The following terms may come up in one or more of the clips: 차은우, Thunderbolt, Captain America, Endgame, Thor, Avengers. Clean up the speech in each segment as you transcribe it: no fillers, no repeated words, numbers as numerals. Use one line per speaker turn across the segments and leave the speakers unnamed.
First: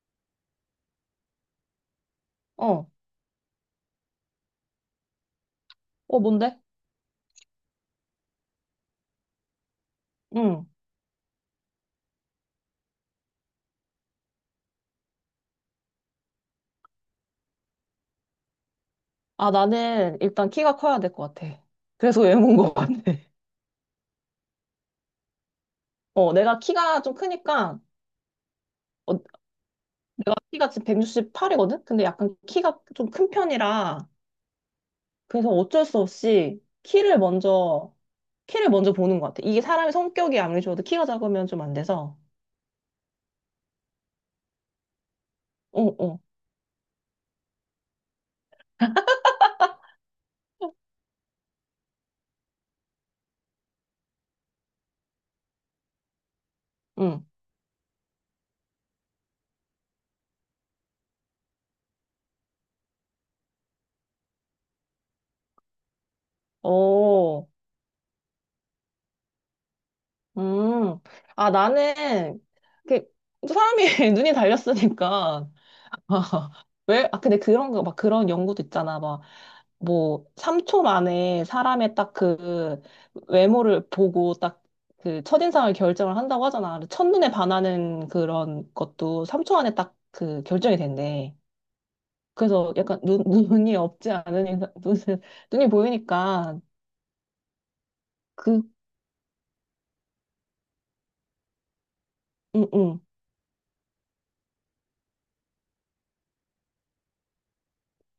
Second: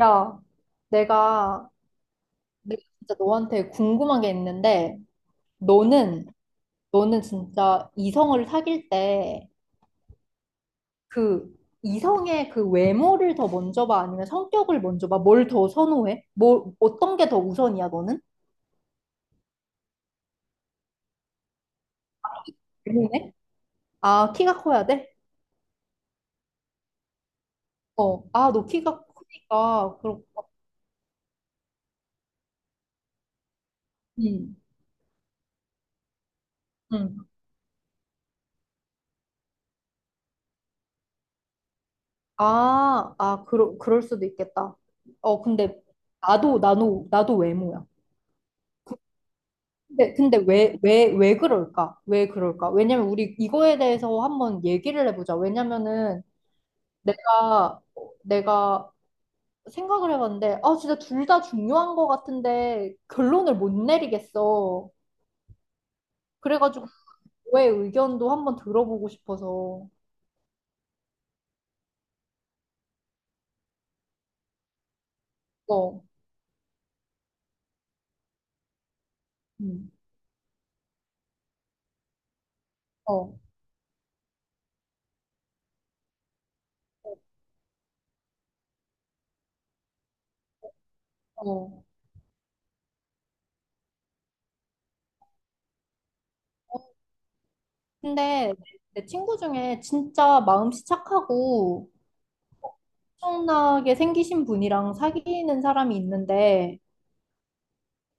야, 내가 내가
어,
진짜 너한테 궁금한 게 있는데 너는
뭔데?
너는 진짜 이성을 사귈 때
응.
그 이성의 그 외모를 더 먼저 봐, 아니면 성격을 먼저 봐? 뭘 더 선호해? 뭐 어떤 게 더 우선이야, 너는?
아, 나는 일단 키가 커야 될 것 같아. 그래서 외모인 것 같아.
외모네? 아, 키가 커야 돼?
내가 키가 좀 크니까,
어. 아, 너 키가
어,
크니까 그렇
내가 키가 지금 168이거든? 근데 약간 키가 좀 큰 편이라,
응,
그래서 어쩔 수 없이
응,
키를 먼저, 키를 먼저 보는 것 같아. 이게 사람의 성격이 아무리 좋아도 키가 작으면 좀 안 돼서.
아, 아, 그럴 수도 있겠다. 어, 근데
어, 어,
나도 외모야. 근데 왜 그럴까? 왜 그럴까? 왜냐면 우리 이거에 대해서 한번 얘기를 해보자. 왜냐면은
응.
내가, 내가 생각을 해봤는데, 아, 진짜 둘 다 중요한 것 같은데 결론을 못 내리겠어. 그래가지고
어,
너의 의견도 한번 들어보고 싶어서.
음. 아, 나는, 이렇게, 사람이 눈이 달렸으니까,
어,
왜? 아, 근데 그런 거, 막 그런 연구도 있잖아. 막,
음,
뭐, 3초 만에 사람의 딱 그
어,
외모를 보고 딱 그 첫인상을 결정을 한다고 하잖아. 근데
어.
첫눈에 반하는 그런 것도 3초 안에 딱 그 결정이 된대.
어.
그래서 약간 눈, 눈이 없지 않은 인상, 눈, 눈이 보이니까
근데
그,
내 친구 중에 진짜 마음씨 착하고
응, 응.
엄청나게 생기신 분이랑 사귀는 사람이 있는데,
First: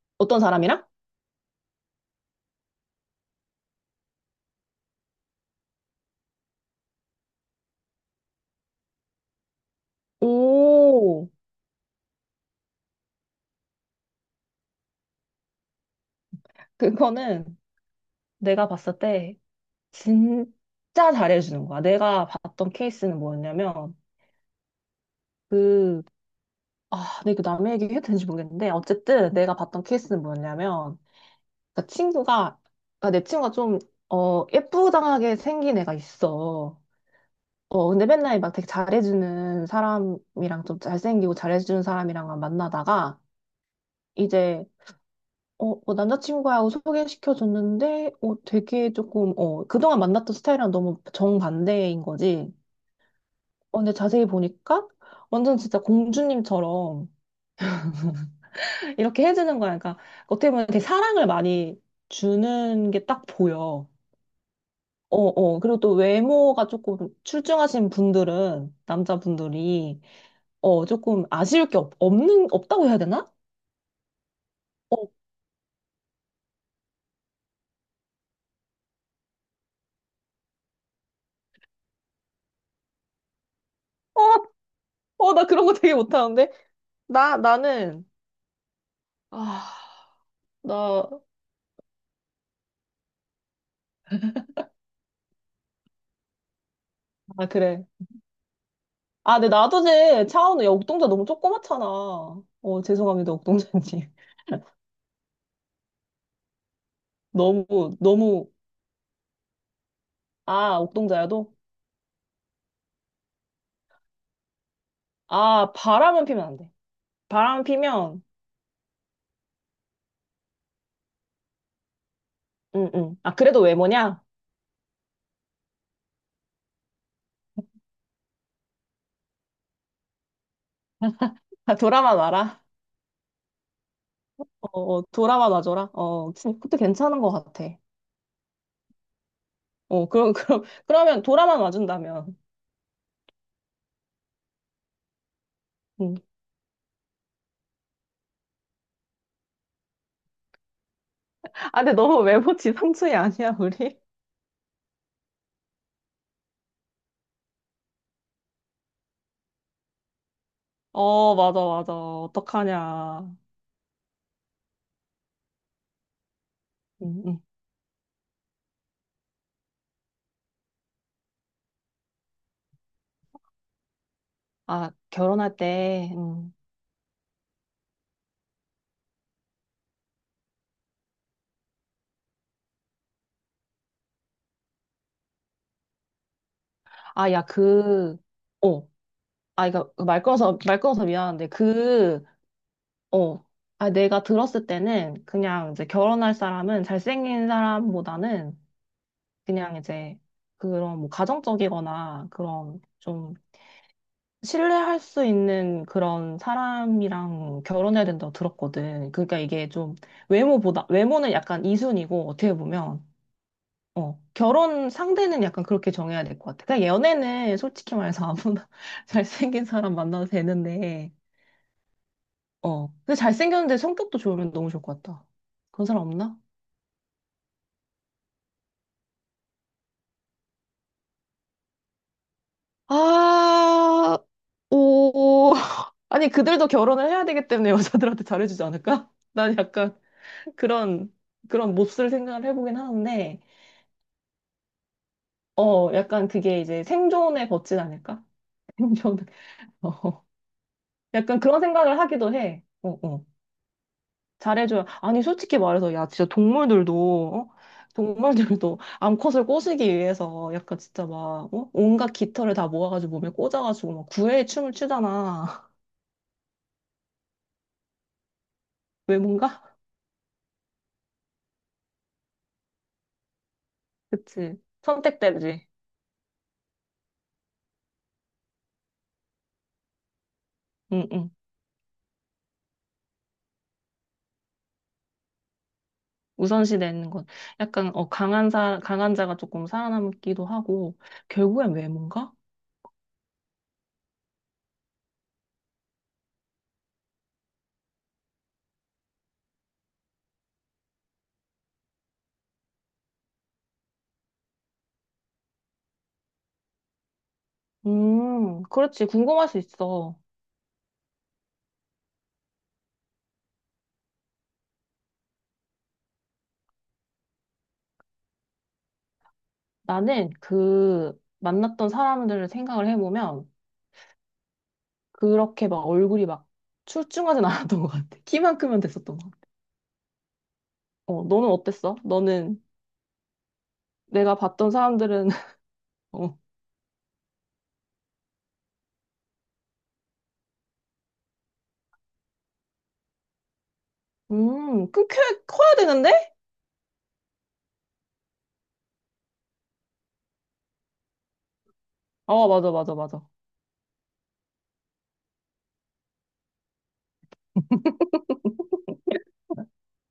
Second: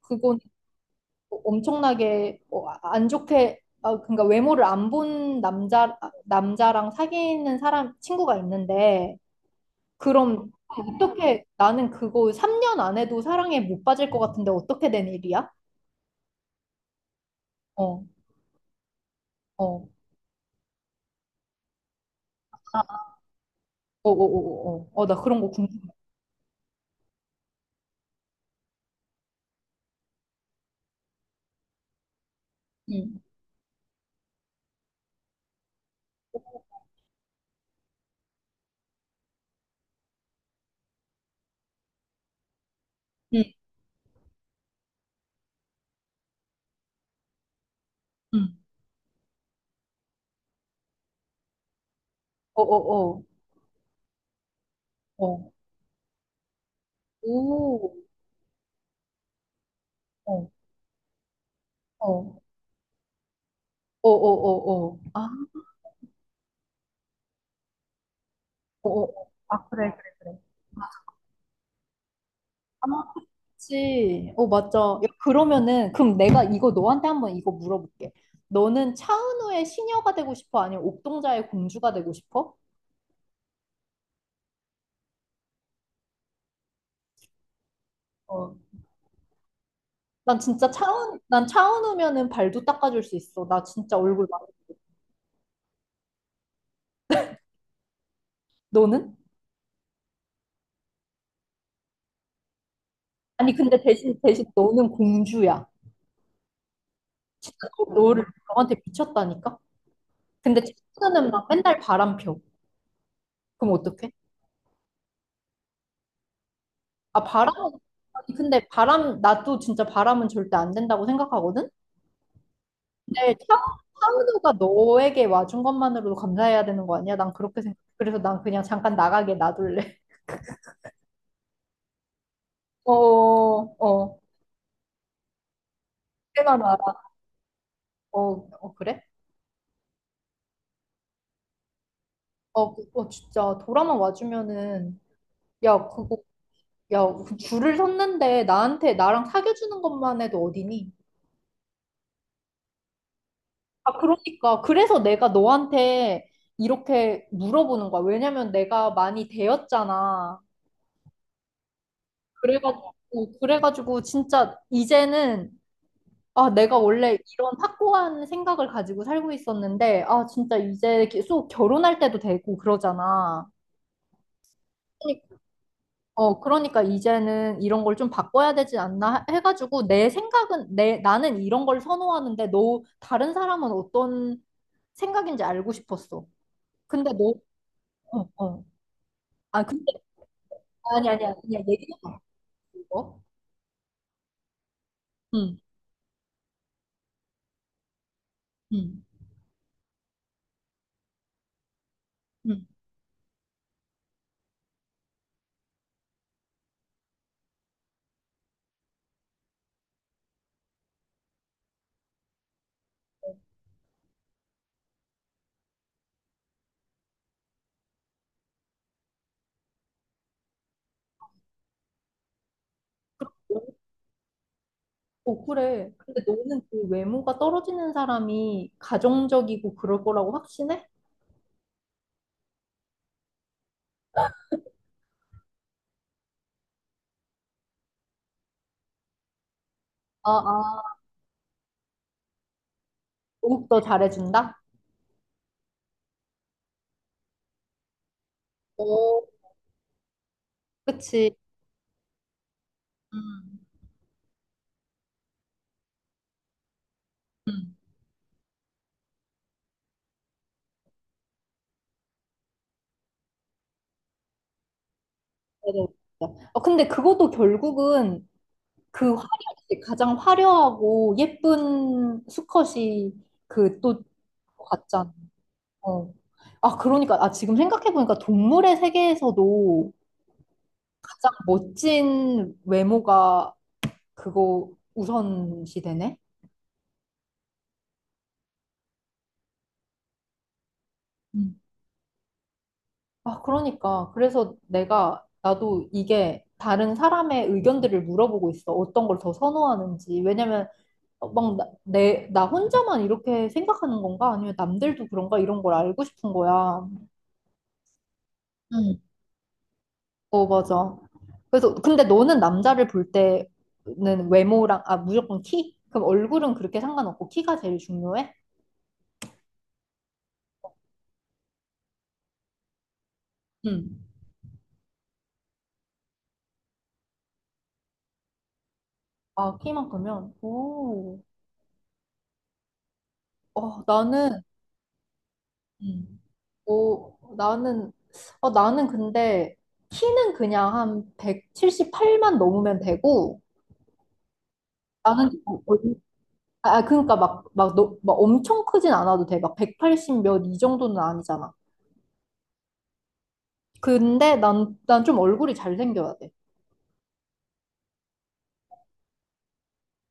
그건
어떤 사람이랑?
엄청나게 안 좋게 그러니까 외모를 안 본 남자랑 사귀는 사람 친구가 있는데, 그럼
오,
어떻게 나는 그거 3년 안 해도 사랑에 못 빠질 것 같은데 어떻게 된 일이야?
그거는
어,
내가 봤을 때
어, 어,
진짜 잘해주는 거야. 내가 봤던 케이스는 뭐였냐면,
어, 어, 어, 어, 어, 나 그런 거 궁금해.
그, 아, 근데 이거 남의 얘기 해도 되는지 모르겠는데, 어쨌든 내가 봤던 케이스는 뭐였냐면, 그 친구가, 아,
응,
내 친구가 좀, 예쁘장하게 생긴 애가 있어. 근데 맨날 막 되게 잘해주는 사람이랑 좀 잘생기고 잘해주는 사람이랑만 만나다가,
응,
이제, 어, 뭐 남자친구하고 소개시켜줬는데, 어,
응.
되게 조금, 어, 그동안 만났던 스타일이랑 너무 정반대인 거지.
어, 어,
근데 자세히 보니까,
어, 어,
완전 진짜 공주님처럼,
오,
이렇게 해주는 거야. 그러니까
어,
어떻게 보면 되게 사랑을 많이
어, 어,
주는 게 딱 보여.
어, 어, 어,
어,
아,
어. 그리고 또 외모가 조금 출중하신 분들은,
어, 어, 어. 아, 그래, 그래,
남자분들이,
그래.
어, 조금 아쉬울 게 없, 없는,
아.
없다고 해야 되나?
그치. 어, 맞아.
어,
야, 그럼 내가 이거 너한테 한번 이거 물어볼게. 너는 차은우의 시녀가 되고 싶어? 아니면 옥동자의 공주가 되고 싶어?
어, 어, 나 그런 거 되게 못하는데? 나는,
어.
아,
난 진짜
나,
차은우면은 발도 닦아줄 수 있어. 나 진짜 얼굴 막.
아, 그래.
너는?
아, 근데 나도 제 차은우, 야, 옥동자 너무 조그맣잖아. 어, 죄송합니다,
아니, 근데
옥동자님.
대신, 대신 너는 공주야. 진짜
너무,
너, 너를,
너무,
너한테 미쳤다니까? 근데
아,
차은우는 막
옥동자야도?
맨날 바람 펴. 그럼 어떡해?
아, 바람은 피면 안 돼.
아,
바람 피면,
아니, 근데 나도 진짜 바람은 절대 안 된다고 생각하거든?
응, 응. 아,
근데 차,
그래도 외모냐?
차은우가 너에게 와준 것만으로도 감사해야 되는 거 아니야? 난 그렇게 생각. 그래서 난 그냥 잠깐 나가게 놔둘래.
아, 돌아만 와라.
어, 어.
돌아만 와줘라. 어, 진-
그만
그것도
알아.
괜찮은 것 같아.
어, 어 그래?
어, 그럼, 그럼, 그러면 돌아만 와준다면.
어, 진짜 돌아만 와주면은, 야, 그거
응.
야 줄을 섰는데 나한테 나랑 사귀어주는 것만 해도 어디니?
아, 근데 너무 외모 지상주의 아니야,
아,
우리?
그러니까 그래서 내가 너한테 이렇게 물어보는 거야. 왜냐면 내가 많이 되었잖아.
어, 맞아, 맞아.
그래가지고
어떡하냐.
그래가지고 진짜 이제는, 아, 내가 원래
응, 응.
이런 확고한 생각을 가지고 살고 있었는데, 아, 진짜 이제 계속 결혼할 때도 되고 그러잖아.
아,
그러니-
결혼할 때,
그러니까 이제는 이런 걸 좀 바꿔야 되지 않나 해가지고, 내 생각은, 나는 이런 걸 선호하는데, 너, 다른 사람은 어떤 생각인지 알고 싶었어. 근데
아, 야, 그,
어, 어.
어,
아,
아,
근데,
이거 말 끊어서, 말 끊어서
아니, 아니, 아니,
미안한데,
그냥 얘기해봐,
그,
이거.
어. 아, 내가 들었을 때는
응,
그냥 이제 결혼할 사람은 잘생긴 사람보다는
응,
그냥 이제 그런 뭐 가정적이거나
응.
그런 좀 신뢰할 수 있는 그런 사람이랑 결혼해야 된다고 들었거든. 그러니까 이게 좀 외모보다, 외모는 약간 이순이고 어떻게 보면, 어, 결혼 상대는 약간 그렇게 정해야 될 것 같아. 그냥 연애는 솔직히 말해서 아무나 잘생긴 사람 만나도 되는데, 어. 근데 잘생겼는데 성격도 좋으면 너무 좋을 것 같다.
어,
그런
그래.
사람
근데
없나?
너는 그 외모가 떨어지는 사람이 가정적이고 그럴 거라고 확신해?
아, 오, 아니, 그들도 결혼을 해야 되기 때문에 여자들한테 잘해주지 않을까? 난 약간
아, 아,
그런, 그런 몹쓸 생각을 해보긴 하는데,
목욕도 잘해준다?
어, 약간 그게 이제 생존에 걷진 않을까? 생존,
오,
어,
그치.
약간 그런 생각을 하기도 해. 어, 어.
음,
잘해줘야. 아니, 솔직히 말해서, 야, 진짜 동물들도, 어?
음.
동물들도 암컷을 꼬시기 위해서 약간 진짜 막, 어? 온갖 깃털을 다 모아가지고 몸에 꽂아가지고 막 구애의 춤을 추잖아.
네네. 어, 근데 그것도 결국은 그
왜
화려,
뭔가?
가장 화려하고 예쁜 수컷이 그 또
그치.
같잖아.
선택되지.
어. 아, 그러니까, 아, 지금 생각해보니까 동물의 세계에서도
응응.
가장 멋진 외모가 그거 우선시 되네?
우선시 되는 건 약간 강한 사 강한 자가 조금 살아남기도 하고 결국엔 외모인가?
아, 그러니까. 그래서 나도 이게 다른 사람의 의견들을 물어보고 있어. 어떤 걸 더 선호하는지. 왜냐면, 어, 막, 나 혼자만 이렇게 생각하는 건가? 아니면 남들도 그런가? 이런 걸 알고 싶은 거야. 응.
그렇지. 궁금할 수 있어.
어, 맞아. 그래서, 근데 너는 남자를 볼 때는 외모랑, 아, 무조건 키? 그럼 얼굴은 그렇게 상관없고 키가 제일 중요해?
나는 그 만났던 사람들을 생각을 해보면
응.
그렇게 막 얼굴이 막 출중하진 않았던 것 같아. 키만 크면 됐었던 것 같아.
아, 키만 크면? 오.
어, 너는 어땠어? 너는
어,
내가 봤던 사람들은
음.
어,
오, 나는, 나는 근데 키는 그냥 한 178만 넘으면 되고,
큰 커야,
어, 어,
커야 되는데?
아, 아, 그러니까 막 엄청 크진 않아도 돼. 막 180 몇 이 정도는 아니잖아.
어, 맞아, 맞아, 맞아.
근데 난 좀 얼굴이 잘생겨야 돼.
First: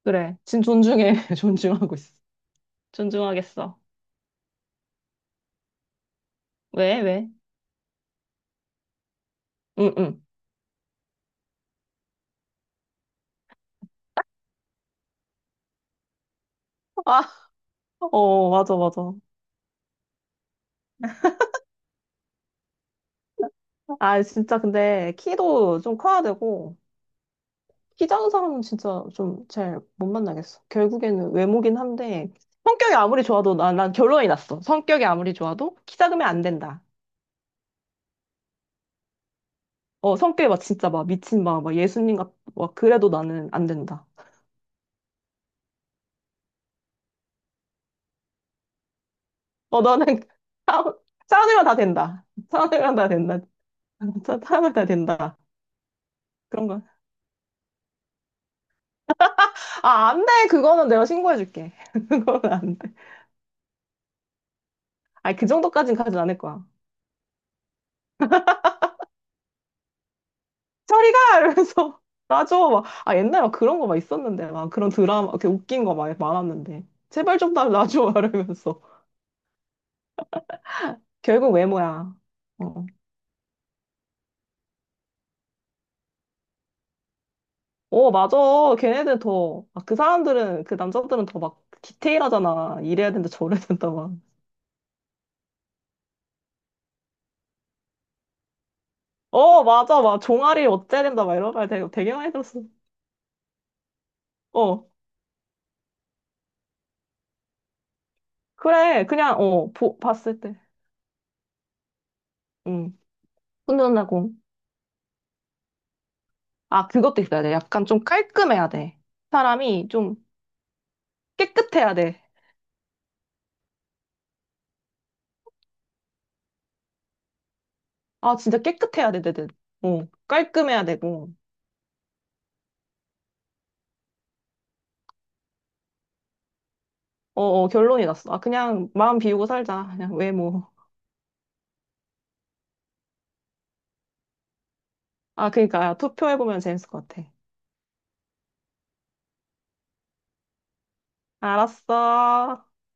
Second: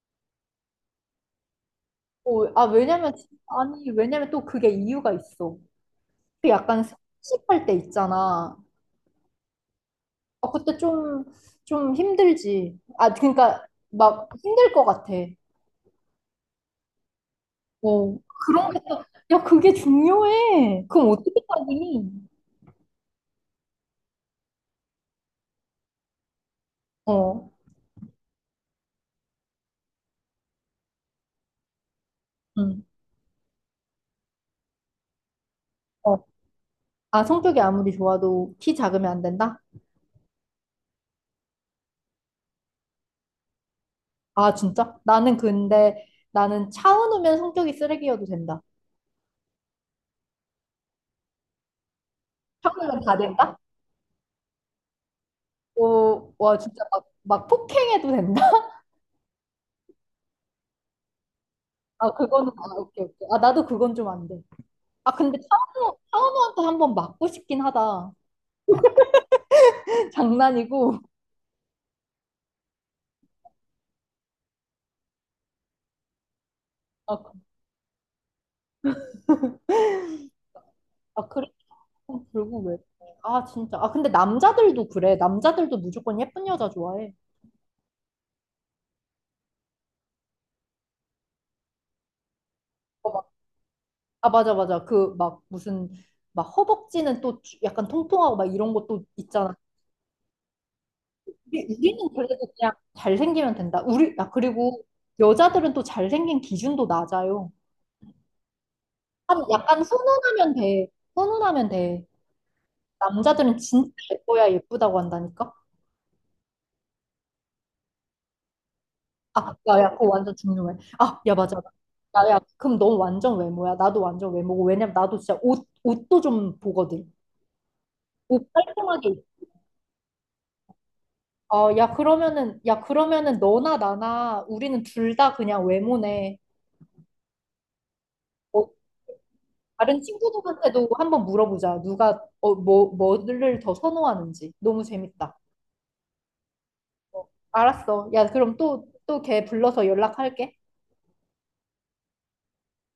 그래. 진 존중해. 존중하고 있어.
어, 아, 왜냐면,
존중하겠어.
아니, 왜냐면 또 그게 이유가 있어. 그 약간
왜? 왜?
습할 때 있잖아.
응, 응.
아, 그때 좀 힘들지. 아, 그러니까 막 힘들 것 같아.
아
어.
어,
그런
맞아,
것도,
맞아.
야, 그게 중요해. 그럼 어떻게 따지니?
아, 진짜 근데 키도 좀 커야 되고,
어,
키 작은 사람은 진짜 좀 잘 못 만나겠어. 결국에는 외모긴 한데,
응,
성격이 아무리 좋아도 난 결론이 났어. 성격이 아무리 좋아도 키
어.
작으면 안 된다.
아, 성격이 아무리 좋아도 키 작으면 안 된다?
어, 성격이 막 진짜 막 미친 막, 막 예수님 같, 막 그래도 나는 안 된다.
아, 진짜? 나는 근데, 나는 차은우면 성격이 쓰레기여도 된다.
어, 나는 사- 사람이면 다 된다.
평우
사람이면
면
다
다
된다.
된다?
진짜 사람이면 다 된다.
어, 와,
그런 거.
진짜 막, 막 폭행해도 된다?
아, 안 돼. 그거는 내가 신고해줄게.
아,
그거는
그거는, 아,
안 돼.
오케이, 오케이. 아, 나도 그건 좀 안 돼. 아,
아니,
근데
그 정도까진
차은우,
가진 않을
차은우한테
거야.
한번 맞고 싶긴 하다. 장난이고.
저리가! 이러면서 놔줘. 막, 아, 옛날에 막 그런 거 막 있었는데, 막 그런 드라마, 이렇게 웃긴 거 막 많았는데.
아,
제발 좀 나 놔줘. 막 이러면서.
아, 그래.
결국 외모야.
어, 결국 왜?
어,
아, 진짜. 아, 근데 남자들도 그래. 남자들도 무조건 예쁜 여자 좋아해.
어, 맞아. 걔네들 더, 아, 그 사람들은, 그 남자들은 더 막 디테일하잖아.
어,
이래야 된다, 저래야 된다, 막.
아, 맞아, 맞아. 그, 막, 무슨, 막, 허벅지는 또 약간 통통하고 막 이런 것도 있잖아.
어, 맞아. 막 종아리 어째야 된다, 막 이런
우리,
말 되게,
우리는
되게 많이
그래도
들었어.
그냥 잘생기면 된다. 우리, 아, 그리고
어,
여자들은 또 잘생긴 기준도 낮아요.
그래. 그냥, 어,
약간
보, 봤을
훈훈하면
때.
돼. 훈훈하면 돼.
응.
남자들은 진짜
훈련하고.
예뻐야 예쁘다고 한다니까?
아, 그것도 있어야 돼. 약간 좀 깔끔해야 돼.
아, 야,
사람이
야, 그거
좀
완전 중요해. 아, 야, 맞아.
깨끗해야 돼.
야, 야, 그럼 넌 완전 외모야. 나도 완전 외모고. 왜냐면 나도 진짜 옷도 좀 보거든.
아,
옷
진짜
깔끔하게.
깨끗해야 돼, 내. 어, 깔끔해야 되고.
어, 야, 그러면은, 야, 그러면은 너나 나나 우리는 둘 다 그냥 외모네.
어, 어, 결론이 났어. 아,
어,
그냥 마음 비우고 살자.
다른
그냥 왜 뭐.
친구들한테도 한번 물어보자. 누가, 뭐를 더 선호하는지. 너무 재밌다.
아, 그러니까 야, 투표해보면 재밌을 것 같아.
알았어. 야, 그럼 또, 또 걔 불러서 연락할게.
알았어.